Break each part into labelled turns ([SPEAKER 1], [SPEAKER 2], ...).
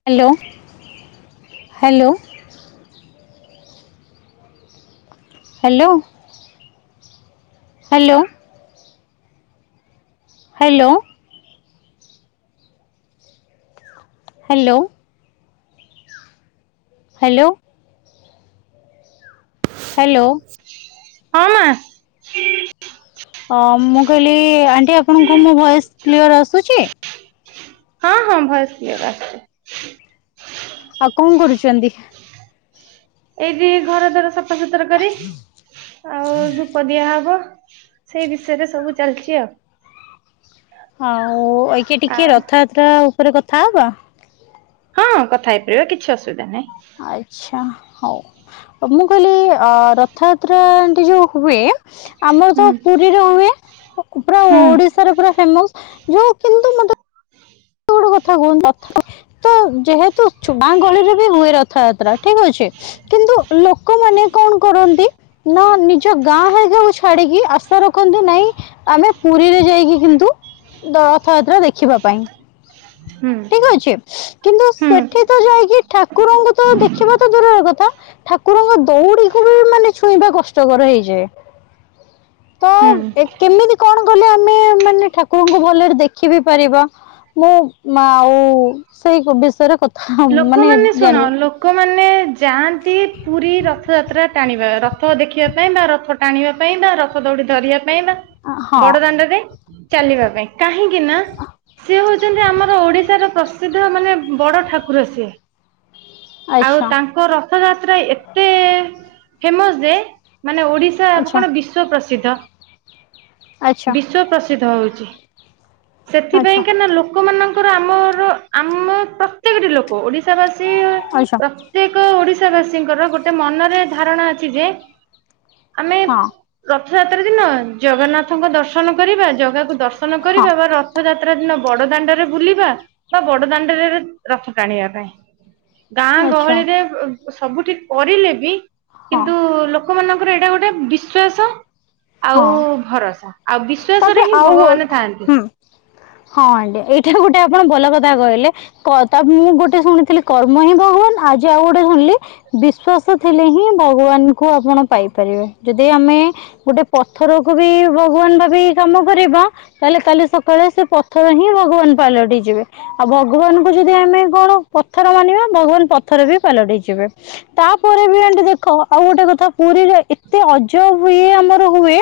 [SPEAKER 1] Hello hello hello hello hello hello hello hello
[SPEAKER 2] ହଁ ମା
[SPEAKER 1] ଅ ମୁଁ କହିଲି ଆଣ୍ଟି ଆପଣଙ୍କୁ ମୋ ଭଏସ କ୍ଳିଅର ଆସୁଛି,
[SPEAKER 2] ହଁ ହଁ ଭୟ
[SPEAKER 1] ଆଉ କଣ କରୁଛନ୍ତି।
[SPEAKER 2] ଏଇ ଯି ଘର ଦାରା ସବୁ ସଫାସତୁର କରି ଆଉ ଧୂପ ଦିଆହବ ସେଇ ବିଷୟରେ ସବୁ ଚାଲିଛି ଆଉ
[SPEAKER 1] ଆଉ ଏକେ ଟିକେ ରଥଯାତ୍ରା ପରେ କଥା ହେବା
[SPEAKER 2] ହଁ କଥା ହେଇପାରିବା କିଛି ଅସୁବିଧା ନାହିଁ।
[SPEAKER 1] ଆଚ୍ଛା ହଉ ମୁଁ କହିଲି ଅ ରଥଯାତ୍ରାଆଣ୍ଟି ଯୋଉ ହୁଏ ଆମର ତ
[SPEAKER 2] ହୁଁ
[SPEAKER 1] ପୁରୀରେ ହୁଏ ପୁରା
[SPEAKER 2] ହୁଁ
[SPEAKER 1] ଓଡିଶାରେ ପୁରା ଫେମସ ଯୋଉ କିନ୍ତୁ ମୋତେ ଗୋଟେ କଥା କୁହନ୍ତୁ ତତ୍ ତତ୍ ତ ଯେହେତୁ ଚୁବାଙ୍ଗ ଗହଳିରେ ବି ହୁଏ ରଥଯାତ୍ରା ଠିକ ଅଛି କିନ୍ତୁ ଲୋକମାନେ କଣ କରନ୍ତି ନା ନିଜ ଗାଁ ହେଗକୁ ଛାଡିକି ଆଶା ରଖନ୍ତି ନାଇଁ ଆମେ ପୁରୀରେ ଯାଇକି କିନ୍ତୁ ରଥଯାତ୍ରା ଦେଖ ଖିବା ପାଇଁ।
[SPEAKER 2] ହୁଁ
[SPEAKER 1] ଠିକ ଅଛି କିନ୍ତୁ
[SPEAKER 2] ହୁଁ
[SPEAKER 1] ସେଠି ତ ଯାଇକି ଠାକୁରଙ୍କୁ ତ ଦେଖିବା ତ ଦୂରର କଥା ଠାକୁରଙ୍କ ଦୌଡି କୁ ବି ମାନେ ଛୁଇଁବା କଷ୍ଟକର ହେଇଯାଏ। ତ
[SPEAKER 2] ହୁଁ।
[SPEAKER 1] ଏ କେମିତି କଣ କଲେ ଆମେ ମାନେ ଠାକୁରଙ୍କୁ ଭଲରେ ଦେଖି ବିି ପାରିବା। ମୁଁ ମା ଆଉ ସେଇ ବିଷୟରେ କ
[SPEAKER 2] ଲୋକମାନେ ଶୁଣ ଲୋକମାନେ ଯାଆନ୍ତି ପୁରୀ ରଥଯାତ୍ରା ଟାଣିବା ରଥ ଦେଖିବା ପାଇଁ ବା ରଥ ଟାଣିବା ପାଇଁ ବା ରଥ ଦୌଡ଼ି ଧରିବା ପାଇଁ ବା
[SPEAKER 1] ହଁ
[SPEAKER 2] ବଡ ଦାଣ୍ଡରେ ଚାଲିବା ପାଇଁ କାହିଁ କିନା ସେ ହୋଉଚନ୍ତି ଆମର ଓଡିଶାର ପ୍ରସି ପ୍ରସିଦ୍ଧ ମାନେ ବଡ ଠା କୁର ସିଏ ଆଉ
[SPEAKER 1] ଆଚ୍ଛା
[SPEAKER 2] ତାଙ୍କ ରଥଯାତ୍ରା ଏତେ ଫେମସ ଯେ ମାନେ ଓଡିଶା
[SPEAKER 1] ଆଚ୍ଛା
[SPEAKER 2] କଣ ବିଶ୍ୱ ପ୍ରସିଦ୍ଧ।
[SPEAKER 1] ଆଚ୍ଛା
[SPEAKER 2] ବିଶ୍ୱ ପ୍ରସ ଦ୍ଧ ହଉଚି ସେଥିପାଇଁ
[SPEAKER 1] ଆଚ୍ଛା
[SPEAKER 2] କେନା ଲୋକମାନଙ୍କ ଧର ଆମର ଆମ ପ ପ୍ରତେକେ ଟି ଲୋକ ଓଡିଶାବାସ ବାସି
[SPEAKER 1] ଆଚ୍ଛା
[SPEAKER 2] ପ୍ରତ୍ୟେକ ଓଡ଼ିଶ ଶା ବାସୀଙ୍କର ଗୋଟେ ମନରେ ଧାରଣା ଅଛି ଯେ ଆମେ
[SPEAKER 1] ହଁ
[SPEAKER 2] ପ୍ର ରଥଯାତ୍ରା ଦିନ ଜଗନ୍ନାଥଙ୍କ ଦର୍ଶନ କରିବା ଜଗା ଦର୍ଶନ
[SPEAKER 1] ହଁ
[SPEAKER 2] କରିବା ବା ରଥଯାତ୍ରା ଦିନ ବଡ ଦାଣ୍ଡରେ ବୁଲିବା ବା ବଡ ଦାଣ୍ଡରେ ରଥ ଟାଣିବା ପାଇଁ। ଗାଁ
[SPEAKER 1] ଆଚ୍ଛା
[SPEAKER 2] ଗହଳିରେ ସବୁଠି କରିଲେ ବି
[SPEAKER 1] ହଁ
[SPEAKER 2] କିନ୍ତୁ ଲୋକମାନଙ୍କ ପରେ ଏଇଟା ଗୋଟେ ବିଶ୍ୱାସ
[SPEAKER 1] ହଁ
[SPEAKER 2] ବିଶ୍ଵାସରେ
[SPEAKER 1] ତାପରେ
[SPEAKER 2] ହିଁ
[SPEAKER 1] ଆଉ
[SPEAKER 2] ଭଗବାନ ଥାଆନ୍ତି
[SPEAKER 1] ହୁଁ ହଁ ଆଣ୍ଟି ଏଇଠାରେ ଗୋଟେ ଆପଣ ଭଲ କଥା କଥା କହିଲେ ତା ମୁଁ ଗୋଟେ ଶୁଣିଥିଲି କର୍ମ ହିଁ ଭଗବାନ ଆଜି ଆଉ ଗୋଟେ ଶୁଣିଲି ବିଶ୍ଵାସ ଥିଲେ ହିଁ ଭଗବାନ କୁ ଆପଣ ପାଇପାରିବେ ଯଦି ଆମେ ଗୋଟେ ପଥରକୁ ବି ଭଗବାନ ଭାବି କାମ କରିବା ତାହେଲେ କାଲି ସକାଳେ ସେ ପଥର ହିଁ ଭଗବାନ ପାଲଟିଇ ଯିବେ ଆଉ ଭଗବାନଙ୍କୁ ଯଦି ଆମେ କଣ ପଥର ମାନିବା ଭଗବାନ ପଥର ବି ପାଲଟିଇ ଯିବେ। ତାପରେ ବି ଆଣ୍ଟି ଦେଖ ଆଉ ଗୋଟେ କଥା ପୁରୀରେ ଏତେ ଅଜବ ହୁଏ ଆମର ହୁଏ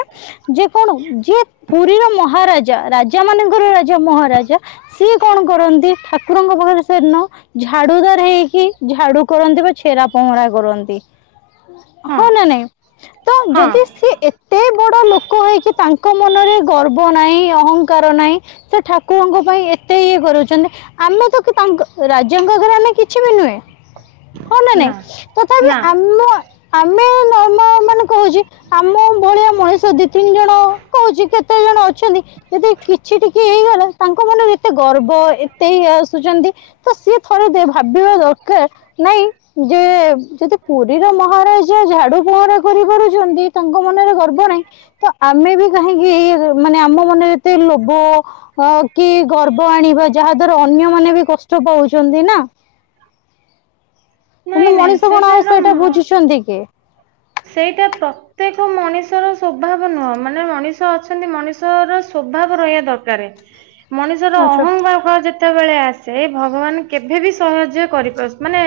[SPEAKER 1] ଯେ କଣ ଯିଏ ପୁରୀର ମହାରାଜା ରାଜା ମାନଙ୍କର ରାଜା ମହାରାଜା ସିଏ କଣ କରନ୍ତି ଠାକୁରଙ୍କ ପାଖରେ ସେଦିନ ଝାଡୁ ଦାର ହେଇକି ଝାଡୁ କରନ୍ତି ବା ଛେରା ପହଁରା କରନ୍ତି। ହଁ ନା ନାଇଁ ତ ଯଦି
[SPEAKER 2] ହଁ
[SPEAKER 1] ସିଏ ଏତେ ବଡ ଲୋକ ହେଇକି ତାଙ୍କ ମନରେ ଗର୍ବ ନାହିଁ ଅହଂଙ୍କାର ନାହିଁ ସେ ଠାକୁରଙ୍କ ପାଇଁ ଏତେ ଇଏ କରୁଛନ୍ତି ଆମେ ତ ତାଙ୍କ ରାଜାଙ୍କ ଆଗରେ ଆମେ କିଛି ବି ନୁହେଁ ହଁ ନା ନାଇଁ ତଥାପି
[SPEAKER 2] ନା
[SPEAKER 1] ଆମ ଆମେ ନନା ମାନେ କହୁଛି ଆମ ମଣିଷ ଦି ତିନି ଜଣ କହୁଚି କେତେ ଜଣ ଅଛନ୍ତି ଯଦି କିଛି ଟିକେ କେଇ ଗଲା ତାଙ୍କ ମନରୁ ଏତେ ଗର୍ବ ଏତେ ଇଏ ଆସୁଚନ୍ତି ତ ସିଏ ଥରେ ଭାବିବା ଦରକାର ନାଇଁ ଯେ ଯଦି ପୁରୀର ମହାରାଜା ଝାଡୁ ପହଁରା କରିପାରୁଚନ୍ତି ତାଙ୍କ ମନରେ ଗର୍ବ ନାହିଁ ତ ଆମେ ବି କାହିଁକି ଇଏ ମାନେ ଆମ ମନରେ ଏତେ ଲୋଭ ଅ କି ଗର୍ବ ଆଣିବା ଯାହା ଦ୍ଵାରା ଅନ୍ୟମାନେ ବି କଷ୍ଟ ପାଉଚନ୍ତି ନା।
[SPEAKER 2] ନାଇଁ
[SPEAKER 1] କିନ୍ତୁ
[SPEAKER 2] ନାଇଁ
[SPEAKER 1] ମଣିଷ କଣ ଆଉ
[SPEAKER 2] ତ
[SPEAKER 1] ସେଇଟା ବୁଝୁଛନ୍ତି କି।
[SPEAKER 2] ସେଇଟା ପ୍ରତ୍ୟେକ ମଣିଷର ସ୍ୱଭାବ ନୁହଁ ମାନେ ମଣିଷ ଅଛନ୍ତି ମଣିଷର ସ୍ଵଭାବ ରହିବା ଦରକାର। ମଣିଷର
[SPEAKER 1] ଆଚ୍ଛା।
[SPEAKER 2] ଅହଙ୍କାର ଯେତ ସେତେବେଳେ ଆସେ ଭଗବାନ କେଭେବି ସହଯ୍ୟ କରିପାରୁ ମାନେ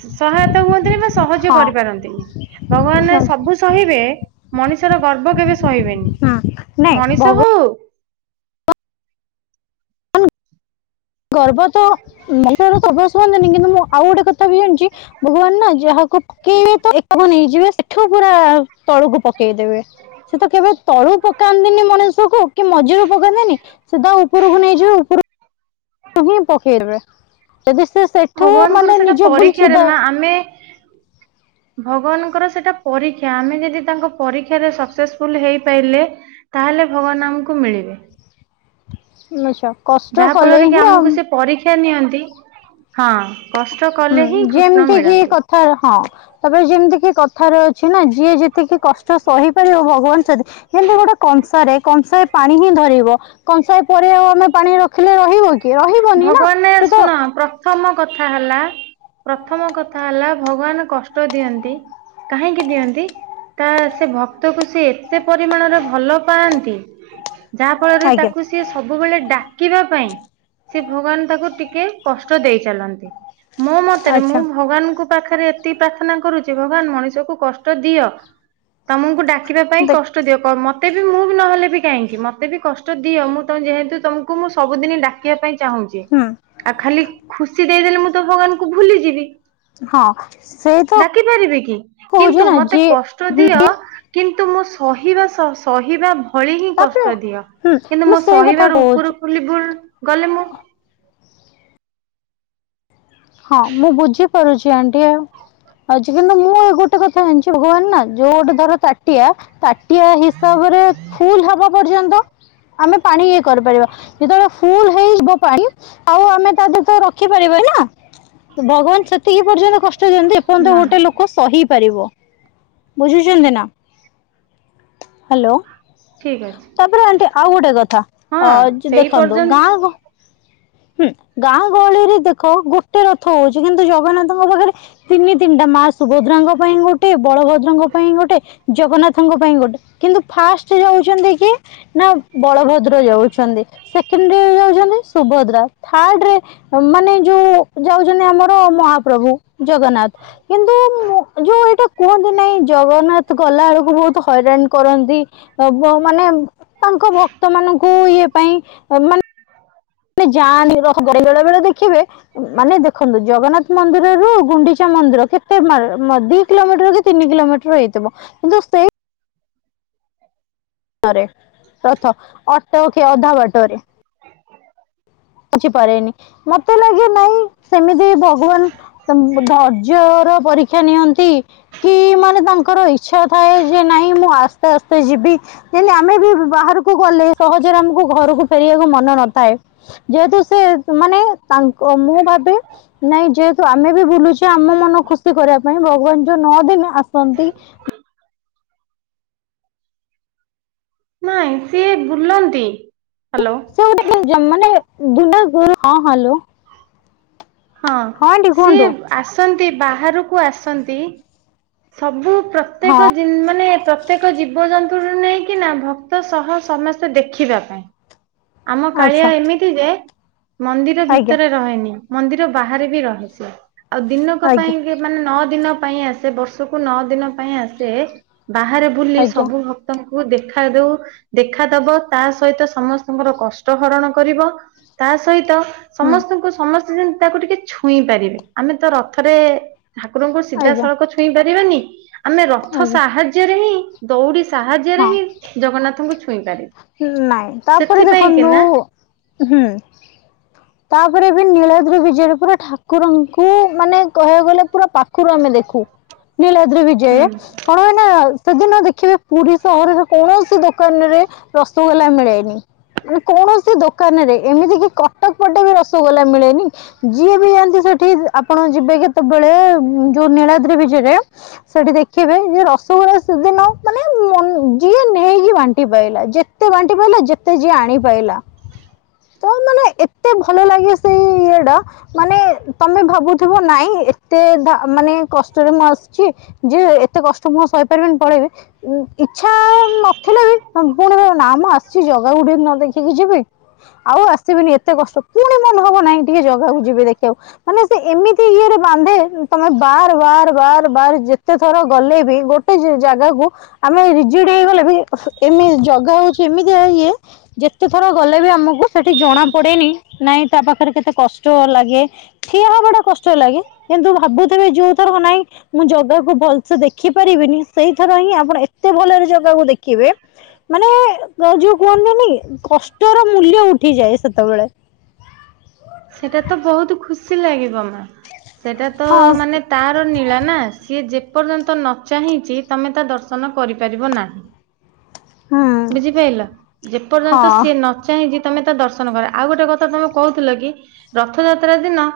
[SPEAKER 2] ସହାୟତା ହୁଅନ୍ତିନି ବା ସହଯ୍ୟ
[SPEAKER 1] ହଁ
[SPEAKER 2] କରିପାରନ୍ତିନି। ଭଗବାନ
[SPEAKER 1] ଆଚ୍ଛା।
[SPEAKER 2] ସବୁ ସହିବେ ମଣିଷର ଗର୍ବ କେବେ ସହିବେନି
[SPEAKER 1] ହୁଁ ନାଇଁ
[SPEAKER 2] ମଣିଷ
[SPEAKER 1] ଭଗବାନ
[SPEAKER 2] ହଉ
[SPEAKER 1] ଗର୍ବ [unintelligible] କିନ୍ତୁ ମୁଁ ଆଉ ଗୋଟେ କଥା ବି ଜାଣିଛି ଭଗବାନ ନା ଯାହା ପକେଇ ତ [unintelligible] ନେଇଯିବେ ଏଠୁ ପୁରା ତଳକୁ ପଶ ପେଇଦେବେ ସେ ତ କେବେ ତଳୁ ପକାନ୍ତିନି ମଣିଷକୁ କି ମଝିରୁ ପକାନ୍ତିନି ସିଧା ଉପରକୁ ନେଇଯିବେ ଉପରୁ ତୁ ହିଁ ପକେଇବେ ଯଦି ସେ ସେଠୁ
[SPEAKER 2] ଭଗବାନଙ୍କର
[SPEAKER 1] ମାନେ
[SPEAKER 2] ସେଟା
[SPEAKER 1] ନିଜ ଭୁଲ
[SPEAKER 2] ପରୀକ୍ଷାରେ
[SPEAKER 1] ସୁଧା
[SPEAKER 2] ମା ଆମେ ଭଗବାନଙ୍କର ସେଟା ପରୀକ୍ଷା ଆମେ ଯଦି ତାଙ୍କ ପରୀକ୍ଷାରେ ସକ୍ସେସଫୁଲ ହେଇପାରିଲେ ତାହେଲେ ଭଗବାନ ଆମକୁ ମିଳିବେ।
[SPEAKER 1] ଆଛା। କଷ୍ଟ କଲେ ହିଁ ଆଉ
[SPEAKER 2] କ୍ଷା ନିଅନ୍ତି ହଁ। କଷ୍ଟ
[SPEAKER 1] ହୁଁ
[SPEAKER 2] କଲେ ହିଁ କୃଷ୍ଣ
[SPEAKER 1] ଯେମିତି କି
[SPEAKER 2] ମିଳନ୍ତି
[SPEAKER 1] କଥା ହଁ ତାପରେ ଯେମିତି କଥ କଥା ରେ ଅଛି ନା ଯିଏ ଯେତିକି କଷ୍ଟ ସହିପାରିବ ଭଗବାନ ସେତ କିନ୍ତୁ ଗୋଟେ କଂସାରେ କଂସାରେ ପାଣି ହିଁ ଧରିବ କଂସାଏ ପରିବାଲା ଆମେ ପାଣି ରଖିଲେ ଧରିବ କି? କିଏ ରହିବନି ନା
[SPEAKER 2] ଭଗବାନ
[SPEAKER 1] ସେ ତ
[SPEAKER 2] ଶୁଣ ପ୍ରଥମ କଥା ହେଲା ପ୍ରଥମ କଥା ହେଲା ଭଗବାନ କଷ୍ଟ ଦିଅନ୍ତି କାହିଁକି ଦିଅନ୍ତି ତା ସେ ଭକ୍ତକୁ ସେ ଏତେ ପରିମାଣରେ ଭଲ ପାଆନ୍ତି। ଯାହା ଫଳରେ
[SPEAKER 1] ଆଜ୍ଞା
[SPEAKER 2] ତାକୁ ସିଏ ସବୁବେଳେ ଡାକିବା ପାଇଁ ସେ ଭଗବାନ ତାକୁ ଟିକେ କଷ୍ଟ ଦେଇ ଚାଲନ୍ତି। ମୋ ମତରେ ମୁଁ
[SPEAKER 1] ଆଚ୍ଛା
[SPEAKER 2] ଭଗବାନଙ୍କୁ ପାଖରେ ଏତିକି ପ୍ରାର୍ଥନା କରୁଛି ଭଗବାନ ମଣିଷକୁ କଷ୍ଟ ଦିଅ। ତମକୁ ଡାକିବା ପାଇଁ
[SPEAKER 1] ଦେଖ
[SPEAKER 2] କଷ୍ଟ ଦିଅ କଣ ମତେ ତତେ ବି ମୁଁ ବି ନହଲେ ବି କାହିଁକି ମୋତେ ବି କଷ୍ଟ ଦିଅ ମୁଁ ତ ଯେହେତୁ ତୁମକୁ ମୁଁ ସବୁଦିନ ଡାକୁ ବା ପାଇଁ ଚାହୁଁଛି
[SPEAKER 1] ହୁଁ
[SPEAKER 2] ଆଉ ଖାଲି ଖୁସି ଦେଇଦେଲେ ମୁଁ ଚା ତ ଭଗବାନଙ୍କୁ ଭୁଲିଯିବି।
[SPEAKER 1] ହଁ ସେଇ ତ
[SPEAKER 2] ଡାକି ପାରିବି କି କିନ୍ତୁ
[SPEAKER 1] କହୁଛି ନା
[SPEAKER 2] ମତେ
[SPEAKER 1] ଯିଏ
[SPEAKER 2] କଷ୍ଟ
[SPEAKER 1] ହୁଁ
[SPEAKER 2] ଦିଅ କିନ୍ତୁ ତୁ ମୁଁ ସହିବା ସହିବା ଭଳି ହିଁ
[SPEAKER 1] ତାପରେ
[SPEAKER 2] କଷ୍ଟ ଦିଅ
[SPEAKER 1] ହୁଁ
[SPEAKER 2] କିନ୍ତୁ ମୋ
[SPEAKER 1] ମୁଁ ସେଇ କଥା
[SPEAKER 2] ସହିବାର ଉପର
[SPEAKER 1] କହୁଛି
[SPEAKER 2] ବୋଲି କଣ? ନହେଲେ ମୁଁ [inaudible]
[SPEAKER 1] ହଁ ମୁଁ ବୁଝିପାରୁଛି ଆଣ୍ଟି କିନ୍ତୁ ମୁଁ ଏ ଗୋଟେ କଥା ଜାଣିଛି ଭଗବାନ ନା ଯୋଉ ଗୋଟେ ଧର ତାଟିଆ ତାଟିଆ ହିସାବରେ ଫୁଲ ହବା ପର୍ଯ୍ୟନ୍ତ ଆମେ ପାଣି କରିପାରିବା ଯେତେବେଳେ ଫୁଲ ହେଇଯିବ ପାଣି ଆଉ ଆମେ ତା ଦେହରେ ତ ରଖିପାରିବା ନି ନା। ଭଗବାନ ସେତିକି ପର୍ଯ୍ୟନ୍ତ କଷ୍ଟ ଦିଅନ୍ତି ଯେ ପର୍ଯ୍ୟନ୍ତ
[SPEAKER 2] ନା
[SPEAKER 1] ଗୋଟେ ଲୋକ ସହି ବୁଝିପାରିବ ବୁଝୁଚନ୍ତି ନା [inaudible] ହାଲୋ।
[SPEAKER 2] ଠିକ ଅଛି।
[SPEAKER 1] ତାପରେ ଆଣ୍ଟି ଆଉ ଗୋଟେ କଥା
[SPEAKER 2] ହଁ
[SPEAKER 1] ଅ
[SPEAKER 2] ସେଇ
[SPEAKER 1] ଦେଖନ୍ତୁ
[SPEAKER 2] ପର୍ଯ୍ୟନ୍ତ
[SPEAKER 1] ଗାଁକୁ ହୁଁ ଗାଁ ଗହଳିରେ ଦେଖ ଗୋ ଗୋଟେ ରଥ ହଉଛି କିନ୍ତୁ ଜଗନ୍ନାଥଙ୍କ ପାଖରେ ତିନି ତିନିଟା ମା ସୁଭଦ୍ରାଙ୍କ ପାଇଁ ଗୋଟେ ବଳଭଦ୍ରଙ୍କ ପାଇଁ ଗୋଟେ ଜଗନ୍ନାଥଙ୍କ ପାଇଁ ଗୋଟେ କିନ୍ତୁ ଫାଷ୍ଟ ଯାଉଛନ୍ତି କିଏ ନା ବଳଭଦ୍ର ଯାଉ ଛନ୍ତି ସେକେଣ୍ଡରେ ଯାଉଛନ୍ତି ସୁଭଦ୍ରା ଥାର୍ଡ ରେ ମାନେ ଯୋଉ ଯାଉଛନ୍ତି ଆମର ମହାପ୍ରଭୁ ଜଗନ୍ନାଥ କିନ୍ତୁ ଯୋଉ ଏଇଟା କୁହନ୍ତି ନାହିଁ ଜଗନ୍ନାଥ ଗଲା ବେଳକୁ ବହୁତ ହଇରାଣ କରନ୍ତି ମାନେ ତାଙ୍କ ଭକ୍ତ ମାନଙ୍କୁ ଇଏ ପାଇଁ ମାନେ ମାନେ ଯାଆନି ରହ ବେଳେ ବେଳେ ଦେଖିବେ ମାନେ ଦେଖନ୍ତୁ ଜଗନ୍ନାଥ ମନ୍ଦିରରୁ ଗୁଣ୍ଡିଚା ମନ୍ଦିର କେତେ ମା- ମ- ଦି କିଲୋମିଟର କି ତିନି କିଲୋମିଟର ହେଇଥିବ କିନ୍ତୁ
[SPEAKER 2] [inaudible]
[SPEAKER 1] ରଥରେ ଅଟକେ ଅଧା ବାଟରେ। ନି ମତେ ଲାଗେ ନାଇଁ ସେମିତି ଭଗବାନ ଧୈର୍ଯ୍ୟ ର ପରୀକ୍ଷା ନିଅନ୍ତି କି ମାନେ ତାଙ୍କର ଇଚ୍ଛା ଥାଏ ଯେ ନାଇଁ ମୁଁ ଆସ୍ତେ ଆସ୍ତେ ଯିବି ଯେମତି ଆମେ ବି ବାହାରକୁ ଗଲେ ସହଜରେ ଆମକୁ ଘରକୁ ଫେରିବାକୁ ମନ ନଥାଏ। ଯେହେତୁ ସେ ମାନେ ତାଙ୍କ ମୁଁ ଭାବେ ନାଇଁ ଯେହେତୁ ଆମେ ବି ବୁଲୁଛେ ଆମ ମନ ଖୁସି କରିବା ପାଇଁ ଭଗବାନ ଯୋଉ ନଅ ଦିନ ଆସନ୍ତି।
[SPEAKER 2] ନାଇଁ ସିଏ ବୁଲନ୍ତି। ହ୍ୟାଲୋ
[SPEAKER 1] ସେ ଗୋଟେ ମାନେ ଦଲ ଗରୁ ହଁ ହ୍ୟାଲୋ।
[SPEAKER 2] ହଁ
[SPEAKER 1] ଆଣ୍ଟି
[SPEAKER 2] ସିଏ
[SPEAKER 1] କୁହନ୍ତୁ
[SPEAKER 2] ଆସନ୍ତି ବାହାରୁ। କୁ ଆସନ୍ତି ସବୁ।
[SPEAKER 1] ହଁ
[SPEAKER 2] ପ୍ରତ୍ୟେକ ମାନେ ପ୍ରତ୍ୟେକ ଜୀବଜନ୍ତୁ। ରୁ ନେଇକି ନା ଭକ୍ତ ସହ ସମସ୍ତେ ଦେଖିବା ପାଇଁ। ଆମ
[SPEAKER 1] ଆଚ୍ଛା
[SPEAKER 2] କାଳିଆ ଏମିତି ଯେ ମନ୍ଦିର
[SPEAKER 1] ଆଜ୍ଞା
[SPEAKER 2] ଭିତରେ ରହେନି। ମନ୍ଦିର ବାହାରେ ବି ରହେ। ଆଉ ଦିନକ
[SPEAKER 1] ଆଜ୍ଞା
[SPEAKER 2] ପାଇଁ ମାନେ ନଅ ଦିନ। ପାଇଁ ଆସେ ବର୍ଷକୁ ନଅ ଦିନ ପାଇଁ ଆସେ। ବାହାରେ ବୁଲି
[SPEAKER 1] ଆଜ୍ଞା
[SPEAKER 2] ସବୁ ଭକ୍ତଙ୍କୁ। କୁ ଦେଖା ଦଉ ଦେଖାଦବ ତା ସହିତ ସମସ୍ତଙ୍କର କଷ୍ଟ ହରଣ କରିବ ତା ସହିତ
[SPEAKER 1] ହୁଁ
[SPEAKER 2] ସମସ୍ତଙ୍କୁ ସମସ୍ତ ତାକୁ ଟିକେ ଛୁଇଁ ପାରିବେ ଆମେ ତ ରଥରେ ଠାକୁରଙ୍କୁ
[SPEAKER 1] ଆଜ୍ଞା
[SPEAKER 2] ସିଧାସଳଖ ଛୁଇଁବା। ଦେଖୀବାନି ଆମେ ରଥ
[SPEAKER 1] ଆଜ୍ଞା
[SPEAKER 2] ସାହାଯ୍ୟରେ ହିଁ ଦୌଡ଼ି ସାହାଯ୍ୟରେ
[SPEAKER 1] ହଁ
[SPEAKER 2] ହିଁ ଜଗନ୍ନାଥଙ୍କୁ ଛୁଇଁ ପାରିବୁ
[SPEAKER 1] ନାଇଁ ତାପରେ
[SPEAKER 2] ସେଥିପାଇଁ କି
[SPEAKER 1] ଦେଖନ୍ତୁ
[SPEAKER 2] ନା
[SPEAKER 1] ହୁଁ ତାପରେ ନୀଳଦ୍ରି ବିଜୟରେ ପୁରା ଠାକୁରଙ୍କୁ ମାନେ କହିବାକୁ ଗଲେ। ପୁରା ପାଖରୁ ଆମେ ଦେଖୁ ନୀଳାଦ୍ରି ବିଜୟ
[SPEAKER 2] ହୁଁ
[SPEAKER 1] କଣ ହୁଏ ନା। ସେଦିନ ଦେଖିବେ ପୁରୀ ସହରରେ କୌଣସି ଦୋକାନରେ ରସଗୋଲା ମିଳେନି ମାନ କୌଣସି ଦୋକାନରେ ଏମିତି କି କଟକ ପଟେ ବି ରସଗୋଲା ମିଳେନି ଯିଏ ବି ଯାଆନ୍ତି ସେଠି ଆପଣ ଯିବେ କେତେବେଳେ ଯୋଉ ନୀଳାଦ୍ରି ବିଜେରେ ସେଠି ଦେଖିବେ ଯେ ରସଗୋଲା ସେଦିନ ମାନେ ଯିଏ ନେଇକି ବାଣ୍ଟି ପାଇଲା ଯେ ତେ ବାଣ୍ଟି ପାଇଲା ଯେତେ ଯିଏ ଆଣିପାଇଲା ତ ମାନେ ଏତେ ଭଲ ଲାଗେ ସେଇ ଇଏ ଟା ମାନେ ତମେ ଭାବୁଥିବ ନାଇଁ ଏତେ ମାନେ କଷ୍ଟରେ ମୁଁ ଆସିଛି ଯେ ଏତେ କଷ୍ଟ ମୁଁ ସହିପାରିବିନି ପଳେଇବି ଇଚ୍ଛା ନଥିଲେ ବି। ନା ମୁଁ ଆସିଛି ଜଗାକୁ ଟିକେ ନ ଦେଖିକି ଯିବି ଆଉ ଆସିବିନି ଏତେ କଷ୍ଟ ପୁଣି ମନେ ହବ ନାଇଁ ଟିକେ ଜଗାକୁ ଯିବେ ଦେଖିବାକୁ ମାନେ। ଏମିତି ଇଏରେ। ବାନ୍ଧେ ତମେ ବାର ବାର ବାର ବାର ଯେତେ ଥର ଗଲେ ବି ଗୋଟେ ଜାଗା ଜାଗାକୁ ଆମେ ରିଜିଡ ହେଇଗଲେ ବି ଏମିତି ଜଗା ହ ସେମିତି ଇଏ ଯେତେ ଥର ଗଲେ ବି ଆମକୁ ସେଠି ଜଣା ପଡେନି ନାଇଁ ତା ପାଖରେ କେତେ କଷ୍ଟ ଲାଗେ ଠିଆ ହବା ଟା କଷ୍ଟ ଲାଗେ କିନ୍ତୁ ଭାବୁଥିବେ ଯୋଉ ଥର ନାଇଁ ମୁଁ ଜଗାକୁ ଭଲସେ ଦେଖିପାରିବିନି ସେଇଥର ହିଁ ଆପଣ ଏତେ ଭଲରେ ଜାଗାକୁ ଦେଖିବେ ମାନେ। ଗ ଯୋଉ କୁହନ୍ତିନି କି କଷ୍ଟର ମୂଲ୍ୟ ଉଠିଯାଏ ସେତେବେଳେ।
[SPEAKER 2] ସେଟା ତ ବହୁତ ଖୁସି। ସି ଲାଗିବ ମା ସେଟା ତ
[SPEAKER 1] ହଁ
[SPEAKER 2] ମାନେ ତାର ନୀଳା ନା ସିଏ ଯେ ଯେ ପର୍ଯ୍ୟନ୍ତ ନ ଚାହିଁଚି ତମେ ତା ଦର୍ଶନ କରିପାରିବ ନାହିଁ।
[SPEAKER 1] ହୁଁ
[SPEAKER 2] ବୁଝିପାଇଲ ଯେପର୍ଯ୍ୟନ୍ତ
[SPEAKER 1] ହଁ
[SPEAKER 2] ସିଏ ନ ଚାହିଁଚି ତମେ ତ ଦର୍ଶନ କର ଆଉ ଗୋଟେ କଥା ତମେ କହୁଥିଲ କି? ରଥଯାତ୍ରା ଦିନ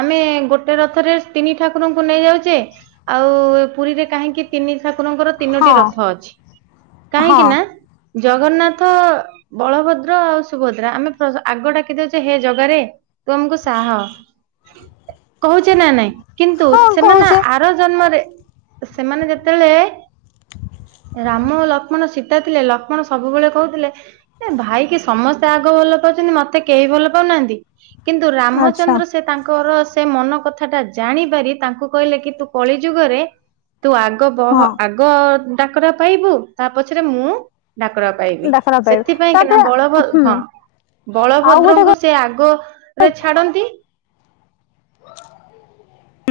[SPEAKER 2] ଆମେ ଗୋଟେ ରଥରେ ତିନି ଠାକୁରଙ୍କୁ ନେଇ ଯାଉଛେ ଆଉ ପୁରୀରେ କାହିଁକି ତିନି ଠାକୁରଙ୍କର ତିନୋଟି
[SPEAKER 1] ହଁ
[SPEAKER 2] ରଥ ଅଛି
[SPEAKER 1] ହଁ
[SPEAKER 2] କାହିଁକି ନା ଜଗନ୍ନାଥ ବଳଭଦ୍ର ଆଉ ସୁଭଦ୍ରା ଆମେ ପ୍ର ଆଗ ଡାକିଦଉଛେ ହେ ଜଗାରେ ତୁ ଆମକୁ ସାହା ହଅ। ହ [inaudible] କହୁଛେ ନା ନାଇଁ? କିନ୍ତୁ
[SPEAKER 1] ହଁ
[SPEAKER 2] ସେମାନେ
[SPEAKER 1] କହୁଛେ
[SPEAKER 2] ଆର ଜନ୍ମରେ ସେମାନେ ଯେତେବେଳେ ରାମ ଲକ୍ଷ୍ମଣ ସୀତା ଥିଲେ ଲକ୍ଷ୍ମଣ ସବୁବେଳେ କହୁଥିଲେ ଭାଇକି ସମସ୍ତେ ଆଗ ଭଲ ପାଉଛନ୍ତି ମତେ କେହି ଭଲ ପାଉନାହାନ୍ତି। କିନ୍ତୁ
[SPEAKER 1] ଆଚ୍ଛା
[SPEAKER 2] ରାମଚନ୍ଦ୍ର ସେ ତାଙ୍କର ସେ ମନ କଥାଟା ଜାଣି ପାରି ତାଙ୍କୁ କହିଲେ କି ତୁ କଳି ଯୁଗରେ ତୁ ଆଗ ବହ
[SPEAKER 1] ହଁ
[SPEAKER 2] ଆଗ ଡାକରା ପାଇବୁ ତା ପଛରେ ମୁଁ ଡାକରା ପାଇବି,
[SPEAKER 1] ଡାକରା ପାଇବେ
[SPEAKER 2] ସେଥିପାଇଁକିନା
[SPEAKER 1] ତାପରେ
[SPEAKER 2] ବଳଭ
[SPEAKER 1] ହୁଁ
[SPEAKER 2] ହଁ
[SPEAKER 1] ଆଉ ଗୋଟେ
[SPEAKER 2] ବଳଭଦ୍ରଙ୍କୁ
[SPEAKER 1] କ
[SPEAKER 2] ସେ ଆଗ ରେ ଛାଡ଼ନ୍ତି।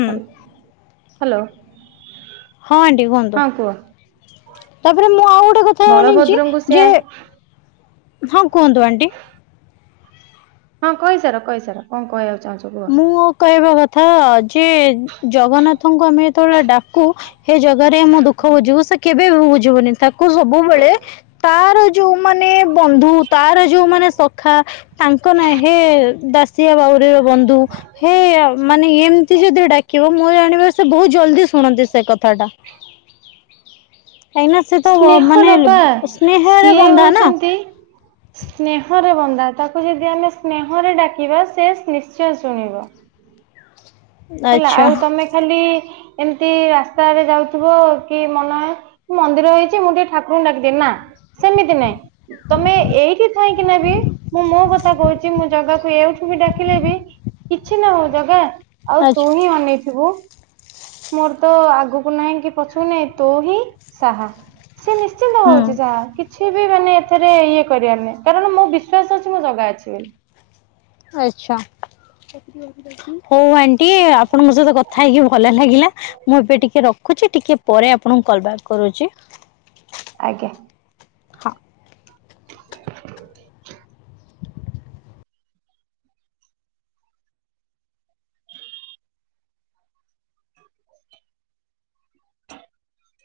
[SPEAKER 2] ହାଲ୍ ହ୍ୟାଲୋ
[SPEAKER 1] ହଁ ଆଣ୍ଟି କୁହନ୍ତୁ,
[SPEAKER 2] ହଁ କୁହ।
[SPEAKER 1] ତାପରେ ମୁଁ ଆଉ ଗୋଟେ କଥା ଜଣିଛି
[SPEAKER 2] ବଳଭଦ୍ରଙ୍କୁ ସେ
[SPEAKER 1] ଯେ ହଁ କୁହନ୍ତୁ ଆଣ୍ଟି।
[SPEAKER 2] ହଁ କହି ସାର କହି ସାର କଣ କହିବାର୍
[SPEAKER 1] ମୁଁ କହିବା କଥା ଯେ ଜଗନ୍ନାଥଙ୍କୁ ଆମେ ଯେତେବେଳେ ଡାକୁ ହେ ଜଗ୍ ଗାରେ ମୁଁ ଦୁଃଖ ବୁଝିବୁ ସେ କେବେ ବି ବୁଝ୍ ବୁଝିବନୁ ତାକୁ ସବୁବେଳେ ତାର ଯୋଉ ମାନେ ବନ୍ଧୁ ତାର ଯୋଉମାନେ ସଖା ତାଙ୍କ ନାଁ ହେ ଦାସ୍ ସିଆ ବାଉରି ବନ୍ଧୁ ହେ ମାନେ ଏମତି ଯଦି ଡାକିବ ମୁ ଜାଣିବାରେ ସେ ବହୁତ ଜଲଦି ଶୁ ଶୁଣନ୍ତି ସେ କଥାଟା। କାହିଁକିନା ସେ ତ ମାନେ
[SPEAKER 2] ସ୍ନେହର ପା,
[SPEAKER 1] ସ୍ନେହରେ
[SPEAKER 2] ସିଏ
[SPEAKER 1] ବନ୍ଧା ନା
[SPEAKER 2] ହଉଛନ୍ତି ସ୍ନେହର ବନ୍ଧୁ। [inaudible] ତାକୁ ଯଦି ଆମେ ସ୍ନେହରେ ଡାକିବା ସେ ନିଶ୍ଚୟ ଶୁଣିବ। ହେଲା
[SPEAKER 1] ଆଚ୍ଛା
[SPEAKER 2] ଆଉ ତମେ ଖାଲି ଏମିତି ରାସ୍ତାରେ ଯାଉଥିବ, କି ମନେ ହ ମନ୍ଦିର ହେଇଛି ମୁଁ ଟିକେ ଠାକୁରଙ୍କୁ ଡାକିି ଦିଏ। ନା ସେମିତି ନାଇଁ। ତମେ ଏଇଠି ଥାଇଁ ଥିଲେ ବି ମୁଁ ମୋ କଥା କହୁଛି, ମୁଁ ଜଗାକୁ ଏଠୁ ବି ଡାକିଲେ ବି କିଛି ନା ହଉ ଜଗା ଆଉ ତୁ
[SPEAKER 1] ଆଚ୍ଛା
[SPEAKER 2] ହିଁ ଅନେଇଥିବୁ। ମୋର ତ ଆଗକୁ ନାହିଁ କି ପଛକୁ ନାହିଁ। ତୁ ହିଁ ସାହା। ସେ ନିଶ୍ଚିନ୍ତ
[SPEAKER 1] ହୁଁ
[SPEAKER 2] ହଉଛି ସାହା କିଛି ମାନେ ଏଥିରେ ଇଏ କରିଆର ନାଇଁ। କାରଣ ମୋ ବିଶ୍ୱାସ ଅଛି ମୋ ଜଗା ଅଛି ବୋଲି।
[SPEAKER 1] ଆଛା ହଉ ଆଣ୍ଟି, ଆପଣଙ୍କ ସହିତ କଥା ହେଇକି ଭଲ ଲାଗିଲା। ମୁଁ ଏବେ ଟିକେ ରଖୁଛି ଟିକେ ପରେ ଆପଣଙ୍କୁ କଲ ବ୍ୟାକ୍ କରୁଛି।
[SPEAKER 2] ଆଜ୍ଞା
[SPEAKER 1] ହଁ